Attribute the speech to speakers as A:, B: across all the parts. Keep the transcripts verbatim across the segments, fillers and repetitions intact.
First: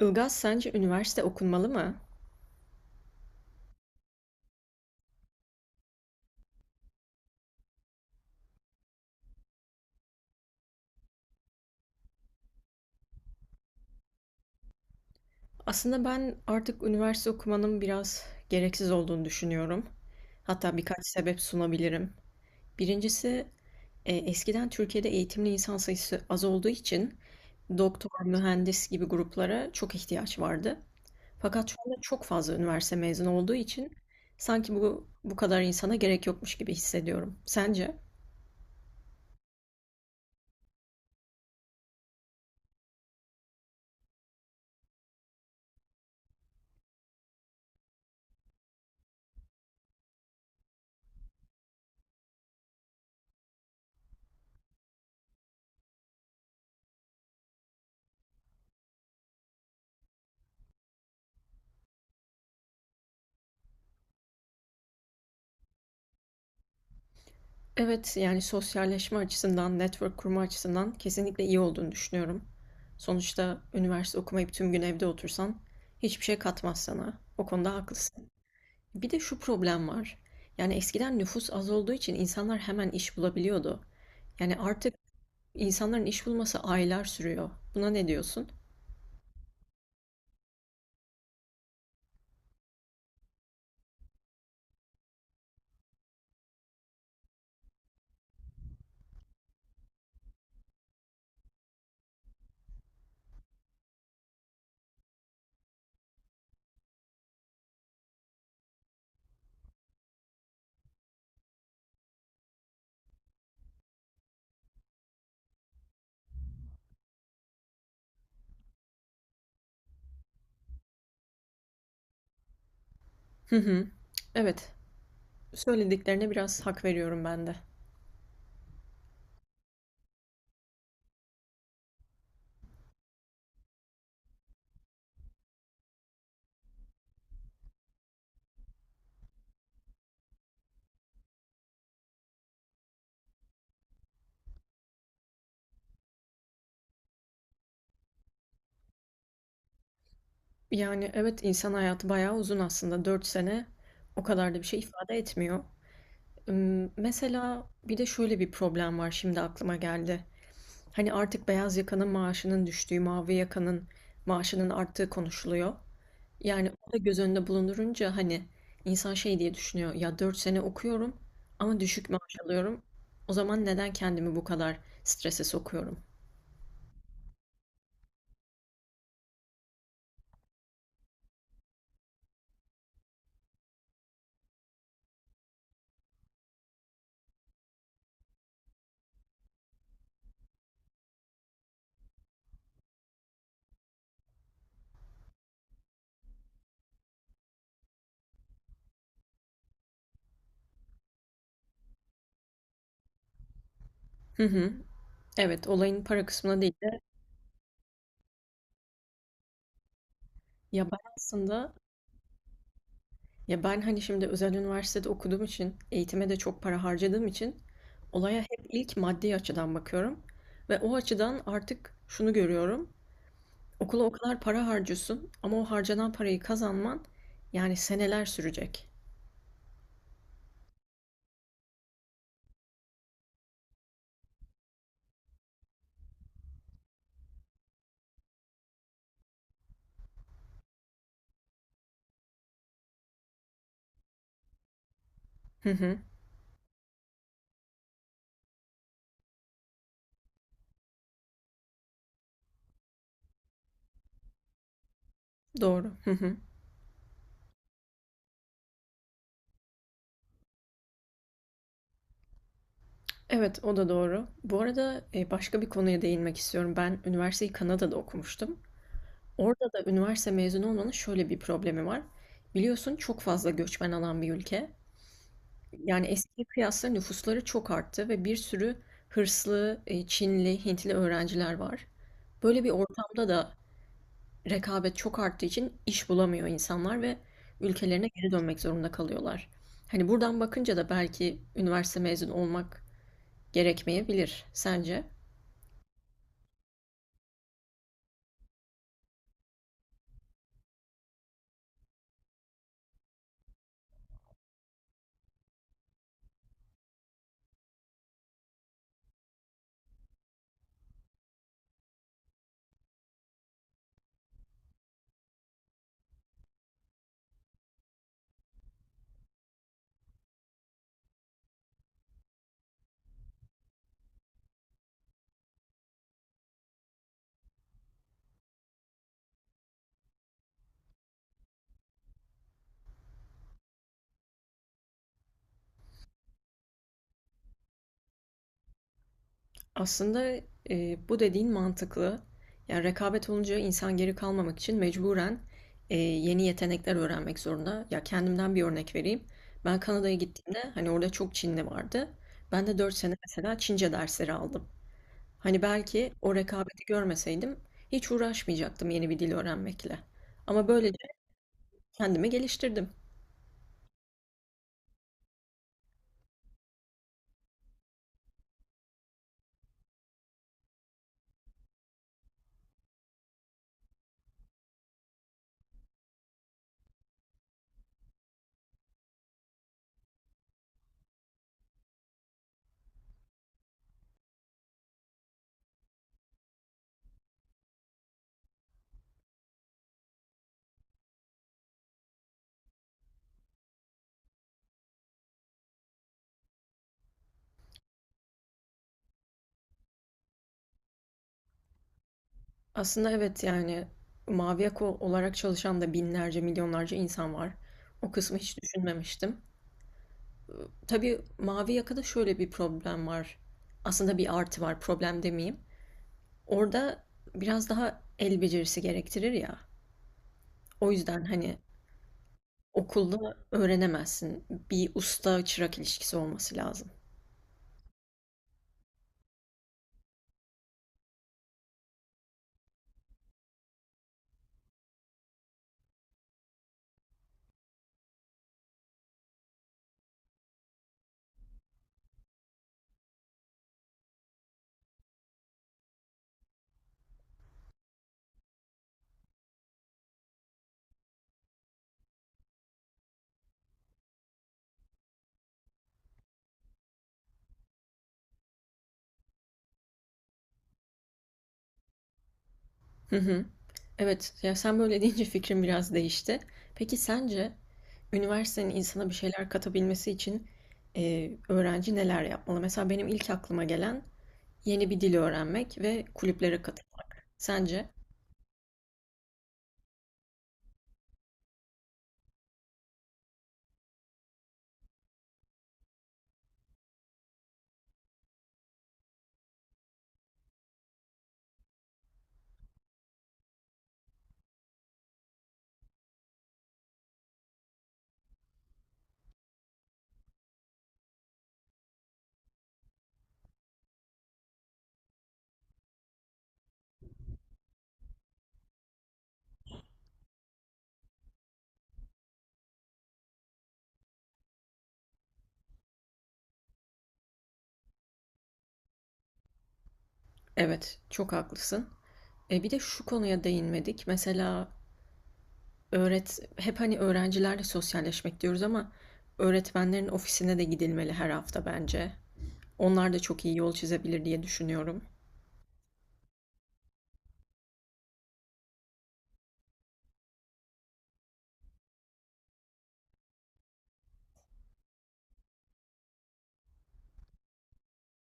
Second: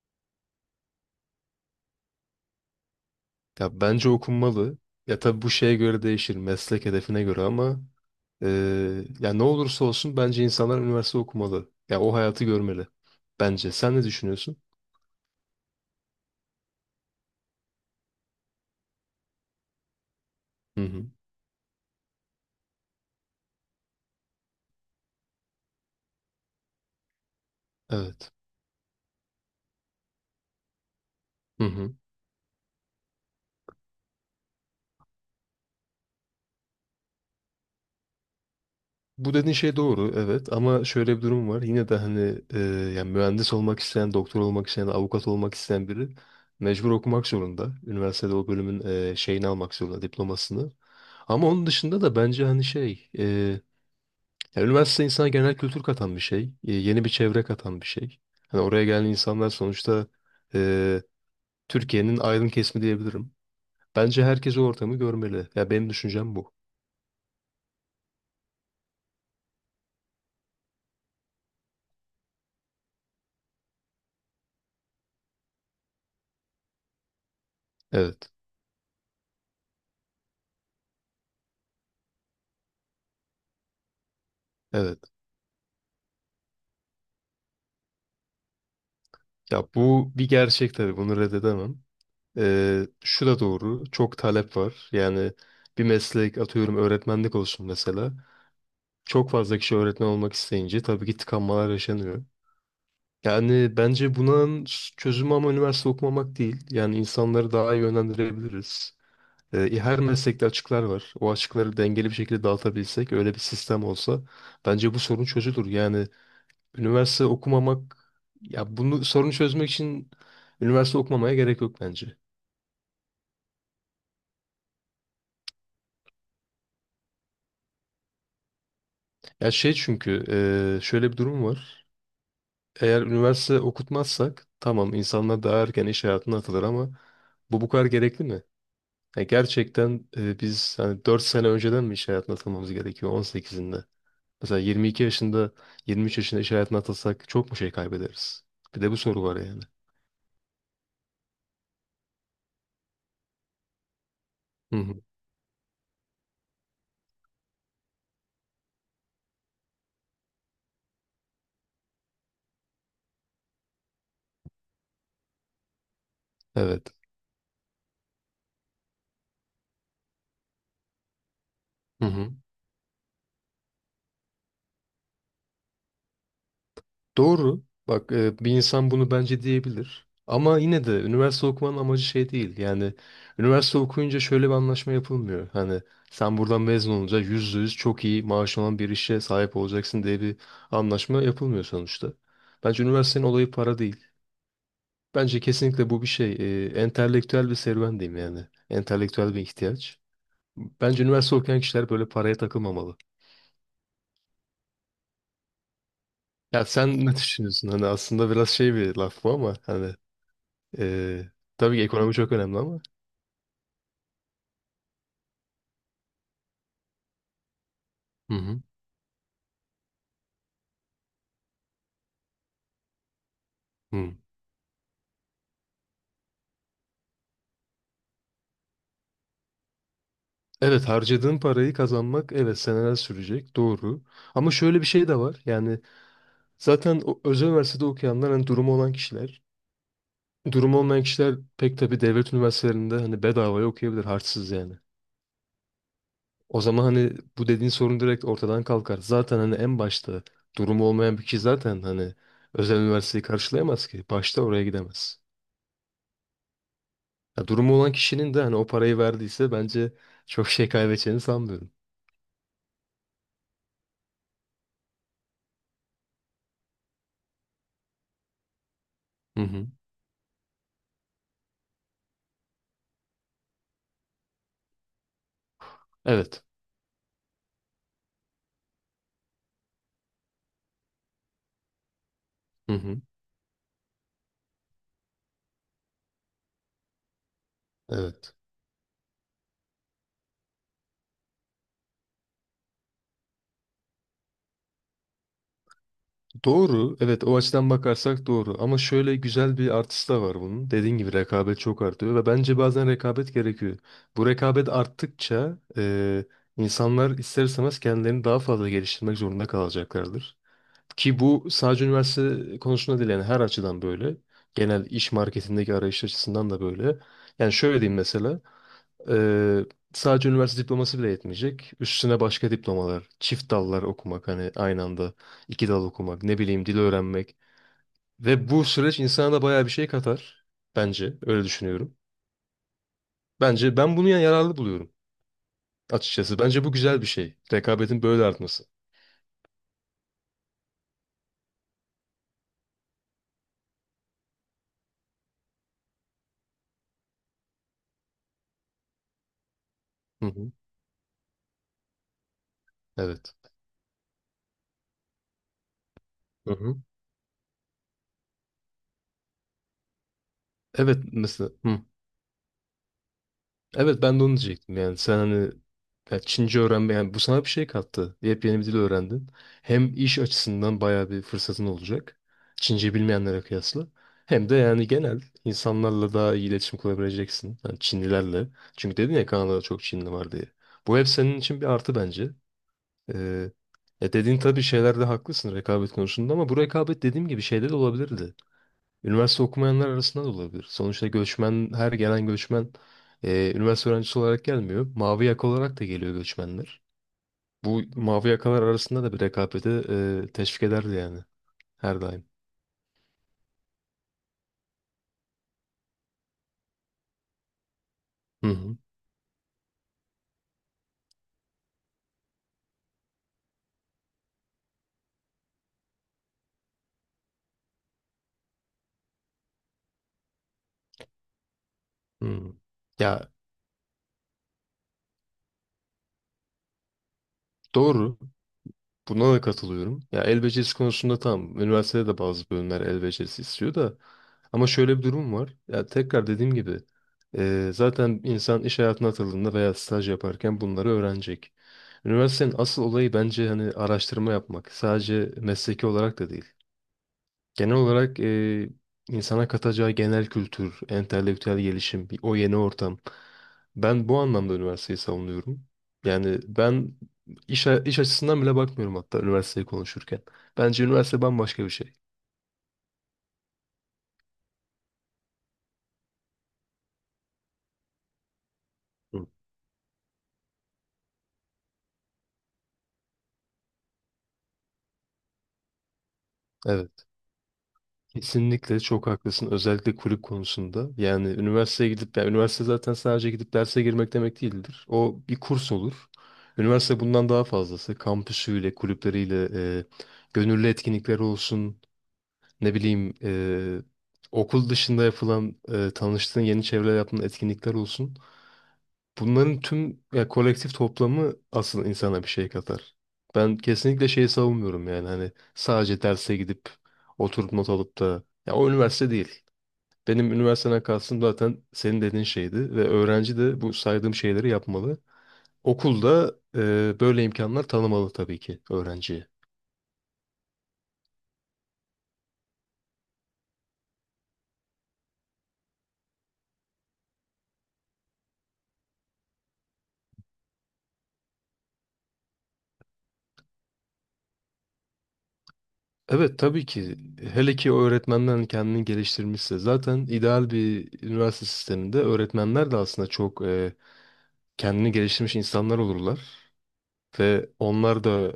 A: Ilgaz, sence üniversite okunmalı mı?
B: Ya bence okunmalı. Ya tabii bu şeye göre değişir, meslek hedefine göre ama eee, ya ne olursa olsun bence insanlar üniversite okumalı. Ya o hayatı görmeli. Bence. Sen ne düşünüyorsun?
A: Aslında ben artık üniversite okumanın biraz gereksiz olduğunu düşünüyorum. Hatta
B: Hı
A: birkaç
B: hı.
A: sebep sunabilirim. Birincisi, e, eskiden Türkiye'de eğitimli insan sayısı az olduğu için doktor,
B: Evet.
A: mühendis gibi gruplara çok ihtiyaç vardı.
B: Hı
A: Fakat şu
B: hı.
A: anda çok fazla üniversite mezunu olduğu için sanki bu bu kadar insana gerek yokmuş gibi hissediyorum. Sence?
B: Bu dediğin şey doğru, evet. Ama şöyle bir durum var. Yine de hani eee, yani mühendis olmak isteyen, doktor olmak isteyen, avukat olmak isteyen biri mecbur okumak zorunda. Üniversitede o bölümün eee, şeyini almak zorunda, diplomasını. Ama onun dışında da bence hani şey, ya üniversite insana genel kültür katan bir şey. e, Yeni bir çevre katan bir şey. Hani oraya gelen insanlar sonuçta e, Türkiye'nin aydın kesimi diyebilirim. Bence herkes o ortamı görmeli. Ya benim düşüncem bu.
A: Evet, yani sosyalleşme açısından, network kurma açısından kesinlikle iyi olduğunu düşünüyorum. Sonuçta üniversite okumayıp tüm gün evde otursan hiçbir şey katmaz sana. O konuda haklısın.
B: Evet.
A: Bir de şu problem var. Yani eskiden nüfus az olduğu için insanlar hemen iş bulabiliyordu. Yani artık
B: Evet.
A: insanların iş bulması aylar sürüyor. Buna ne diyorsun?
B: Ya bu bir gerçek tabii. Bunu reddedemem. E, şu da doğru. Çok talep var. Yani bir meslek atıyorum öğretmenlik olsun mesela. Çok fazla kişi öğretmen olmak isteyince tabii ki tıkanmalar yaşanıyor. Yani bence bunun çözümü ama üniversite okumamak değil. Yani insanları daha iyi yönlendirebiliriz. Ee, e, her meslekte açıklar var. O açıkları dengeli bir şekilde dağıtabilsek, öyle bir sistem olsa bence bu sorun çözülür. Yani üniversite okumamak, ya bunu sorunu çözmek için üniversite okumamaya gerek yok bence.
A: Hı hı. Evet, söylediklerine biraz hak veriyorum ben de.
B: Ya şey çünkü e, şöyle bir durum var. Eğer üniversite okutmazsak tamam insanlar daha erken iş hayatına atılır ama bu bu kadar gerekli mi? Ya gerçekten e, biz hani dört sene önceden mi iş hayatına atılmamız gerekiyor on sekizinde, mesela yirmi iki yaşında, yirmi üç yaşında iş hayatına atılsak çok mu şey kaybederiz? Bir de bu soru var yani.
A: Yani evet insan hayatı bayağı uzun aslında. Dört sene o kadar da bir
B: Hı
A: şey
B: hı.
A: ifade etmiyor. Imm, mesela bir de şöyle bir problem var şimdi aklıma geldi. Hani artık beyaz yakanın maaşının düştüğü, mavi yakanın maaşının arttığı konuşuluyor. Yani
B: Evet.
A: o da göz önünde bulundurunca hani insan şey diye düşünüyor. Ya dört sene okuyorum ama
B: Hı
A: düşük
B: hı.
A: maaş alıyorum. O zaman neden kendimi bu kadar strese sokuyorum?
B: Doğru. Bak e, bir insan bunu bence diyebilir. Ama yine de üniversite okumanın amacı şey değil. Yani üniversite okuyunca şöyle bir anlaşma yapılmıyor. Hani sen buradan mezun olunca yüzde yüz çok iyi maaş olan bir işe sahip olacaksın diye bir anlaşma yapılmıyor sonuçta. Bence üniversitenin olayı para değil. Bence kesinlikle bu bir şey. Ee, entelektüel bir serüven diyeyim yani. Entelektüel bir ihtiyaç. Bence üniversite okuyan kişiler böyle paraya takılmamalı.
A: Hı hı. Evet, olayın para kısmına
B: Ya
A: değil de
B: sen ne düşünüyorsun? Hani aslında biraz şey bir laf bu ama hani
A: ya ben
B: e,
A: aslında
B: tabii ki ekonomi çok önemli ama.
A: ya ben hani şimdi özel üniversitede okuduğum için eğitime de çok para harcadığım için
B: Hı
A: olaya hep
B: hı.
A: ilk maddi açıdan bakıyorum ve o açıdan artık şunu görüyorum. Okula o
B: Hı.
A: kadar para harcıyorsun ama o harcanan parayı kazanman yani seneler sürecek.
B: Evet harcadığın parayı kazanmak evet seneler sürecek doğru. Ama şöyle bir şey de var. Yani zaten o, özel üniversitede okuyanlar hani durumu olan kişiler. Durumu olmayan kişiler pek tabii devlet üniversitelerinde hani bedavaya okuyabilir harçsız yani.
A: Hı hı,
B: O zaman hani bu dediğin sorun direkt ortadan kalkar. Zaten hani en başta durumu olmayan bir kişi zaten hani özel üniversiteyi karşılayamaz ki. Başta oraya gidemez.
A: doğru. Hı hı.
B: Ya durumu olan kişinin de hani o parayı verdiyse bence çok şey kaybedeceğini sanmıyorum.
A: Evet, o da doğru. Bu arada e, başka bir konuya değinmek istiyorum. Ben üniversiteyi Kanada'da okumuştum.
B: Hı hı.
A: Orada da üniversite mezunu olmanın şöyle bir problemi var. Biliyorsun çok fazla göçmen alan bir ülke. Yani
B: Evet.
A: eskiye kıyasla nüfusları çok arttı ve bir sürü hırslı, e, Çinli, Hintli öğrenciler var. Böyle bir
B: Hı hı.
A: ortamda da rekabet çok arttığı için iş bulamıyor insanlar ve ülkelerine geri
B: Evet.
A: dönmek zorunda kalıyorlar. Hani buradan bakınca da belki üniversite mezunu olmak gerekmeyebilir sence?
B: Doğru. Evet o açıdan bakarsak doğru. Ama şöyle güzel bir artısı da var bunun. Dediğin gibi rekabet çok artıyor ve bence bazen rekabet gerekiyor. Bu rekabet arttıkça e, insanlar ister istemez kendilerini daha fazla geliştirmek zorunda kalacaklardır. Ki bu sadece üniversite konusunda değil yani her açıdan böyle. Genel iş marketindeki arayış açısından da böyle. Yani şöyle diyeyim mesela. Ee, Sadece üniversite diploması bile yetmeyecek. Üstüne başka diplomalar, çift dallar okumak hani aynı anda iki dal okumak, ne bileyim dil öğrenmek. Ve bu süreç insana da bayağı bir şey katar. Bence öyle düşünüyorum. Bence ben bunu ya- yararlı buluyorum açıkçası. Bence bu güzel bir şey. Rekabetin böyle artması.
A: Aslında, eee, bu dediğin mantıklı. Yani rekabet olunca insan geri kalmamak için mecburen, eee, yeni yetenekler öğrenmek zorunda. Ya, kendimden bir örnek vereyim. Ben Kanada'ya
B: Hı hı.
A: gittiğimde, hani, orada çok Çinli vardı. Ben de dört sene
B: Evet.
A: mesela Çince dersleri aldım. Hani, belki o
B: Hı hı.
A: rekabeti görmeseydim hiç uğraşmayacaktım yeni bir dil öğrenmekle ama böylece
B: Evet mesela. Hı.
A: kendimi geliştirdim.
B: Evet ben de onu diyecektim yani sen hani ya Çince öğrenme yani bu sana bir şey kattı. Yepyeni bir dil öğrendin. Hem iş açısından bayağı bir fırsatın olacak. Çince bilmeyenlere kıyasla. Hem de yani genel insanlarla daha iyi iletişim kurabileceksin. Yani Çinlilerle. Çünkü dedin ya Kanada'da çok Çinli var diye. Bu hep senin için bir artı bence. Ee, e dediğin tabii şeylerde haklısın rekabet konusunda ama bu rekabet dediğim gibi şeyde de olabilirdi. Üniversite okumayanlar arasında da olabilir. Sonuçta göçmen, her gelen göçmen e, üniversite öğrencisi olarak gelmiyor. Mavi yaka olarak da geliyor göçmenler. Bu mavi yakalar arasında da bir rekabeti e, teşvik ederdi yani her daim.
A: Aslında evet, yani, mavi yaka olarak çalışan da binlerce, milyonlarca insan var. O kısmı
B: Hı
A: hiç
B: hı.
A: düşünmemiştim. Tabii mavi yakada şöyle bir problem var. Aslında bir artı var, problem demeyeyim. Orada biraz daha el becerisi gerektirir ya. O yüzden hani
B: Hı. Ya
A: okulda öğrenemezsin. Bir usta çırak ilişkisi olması lazım.
B: doğru. Buna da katılıyorum. Ya el becerisi konusunda tamam. Üniversitede de bazı bölümler el becerisi istiyor da. Ama şöyle bir durum var. Ya tekrar dediğim gibi eee, zaten insan iş hayatına atıldığında veya staj yaparken bunları öğrenecek. Üniversitenin asıl olayı bence hani araştırma yapmak. Sadece mesleki olarak da değil. Genel olarak eee, insana katacağı genel kültür, entelektüel gelişim, bir- o yeni ortam. Ben bu anlamda üniversiteyi savunuyorum. Yani ben iş, a- iş açısından bile bakmıyorum hatta üniversiteyi konuşurken. Bence üniversite bambaşka bir şey.
A: Hı hı. Evet, ya sen böyle deyince fikrim biraz değişti. Peki sence üniversitenin insana bir
B: Hı.
A: şeyler katabilmesi için e, öğrenci neler yapmalı? Mesela benim ilk aklıma gelen yeni bir dil öğrenmek ve kulüplere
B: Evet,
A: katılmak. Sence?
B: kesinlikle çok haklısın. Özellikle kulüp konusunda. Yani üniversiteye gidip, yani üniversite zaten sadece gidip derse girmek demek değildir. O bir kurs olur. Üniversite bundan daha fazlası. Kampüsüyle, kulüpleriyle, e, gönüllü etkinlikleri olsun. Ne bileyim eee, okul dışında yapılan eee, tanıştığın yeni çevreler yaptığın etkinlikler olsun. Bunların tüm ya, kolektif toplamı asıl insana bir şey katar. Ben kesinlikle şeyi savunmuyorum yani hani sadece derse gidip oturup not alıp da ya o üniversite değil. Benim üniversiteden kastım zaten senin dediğin şeydi ve öğrenci de bu saydığım şeyleri yapmalı. Okulda eee, böyle imkanlar tanımalı tabii ki öğrenciye.
A: Evet, çok haklısın. E, bir de şu konuya değinmedik. Mesela öğret hep hani öğrencilerle sosyalleşmek diyoruz ama öğretmenlerin ofisine de gidilmeli her hafta bence. Onlar da çok iyi yol çizebilir diye düşünüyorum.
B: Evet tabii ki hele ki o kendini geliştirmişse zaten ideal bir üniversite sisteminde öğretmenler de aslında çok e, kendini geliştirmiş insanlar olurlar ve onlar da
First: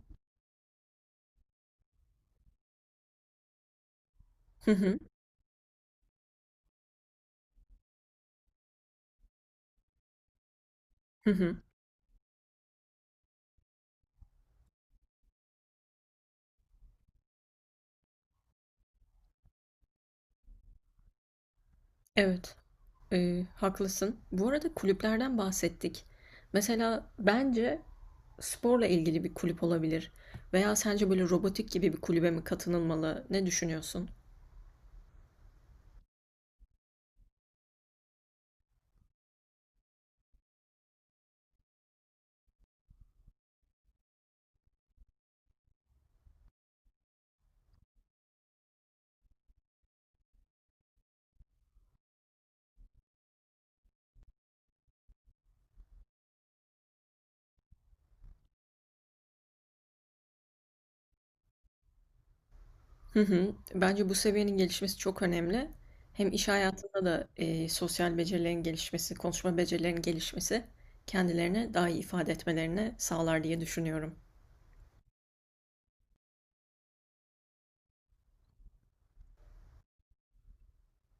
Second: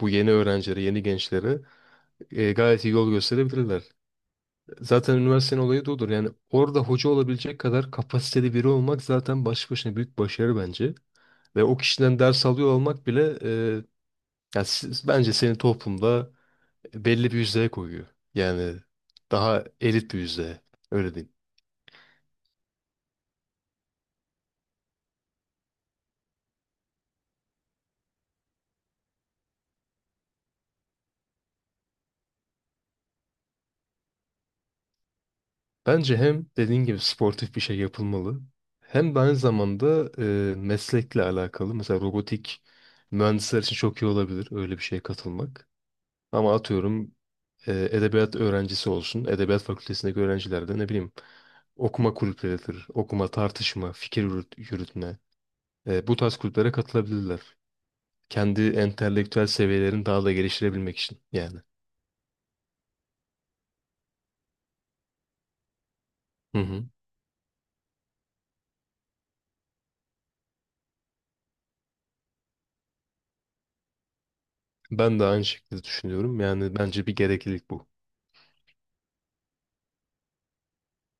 B: bu yeni öğrencilere, yeni gençlere e, gayet iyi yol gösterebilirler.
A: Hı hı,
B: Zaten üniversitenin olayı da odur. Yani orada hoca olabilecek kadar kapasiteli biri olmak zaten başlı başına büyük başarı bence.
A: hı hı.
B: Ve o kişiden ders alıyor olmak bile e, yani siz- bence senin toplumda belli bir yüzdeye koyuyor. Yani daha elit bir yüzdeye. Öyle diyeyim.
A: Evet, e, haklısın. Bu arada kulüplerden bahsettik. Mesela bence sporla ilgili bir kulüp olabilir. Veya sence böyle robotik gibi bir kulübe mi katılınmalı? Ne düşünüyorsun?
B: Bence hem dediğin gibi sportif bir şey yapılmalı hem de aynı zamanda e, meslekle alakalı mesela robotik mühendisler için çok iyi olabilir öyle bir şeye katılmak. Ama atıyorum e, edebiyat öğrencisi olsun, edebiyat fakültesindeki öğrenciler de ne bileyim okuma kulüpleridir, okuma, tartışma, fikir yürüt- yürütme. E, bu tarz kulüplere katılabilirler. Kendi entelektüel seviyelerini daha da geliştirebilmek için yani.
A: Hı hı. Bence bu seviyenin gelişmesi çok önemli. Hem iş
B: Hı hı.
A: hayatında da e, sosyal becerilerin gelişmesi, konuşma becerilerinin gelişmesi kendilerini daha iyi ifade etmelerini sağlar diye düşünüyorum.
B: Ben de aynı şekilde düşünüyorum. Yani bence bir gereklilik bu.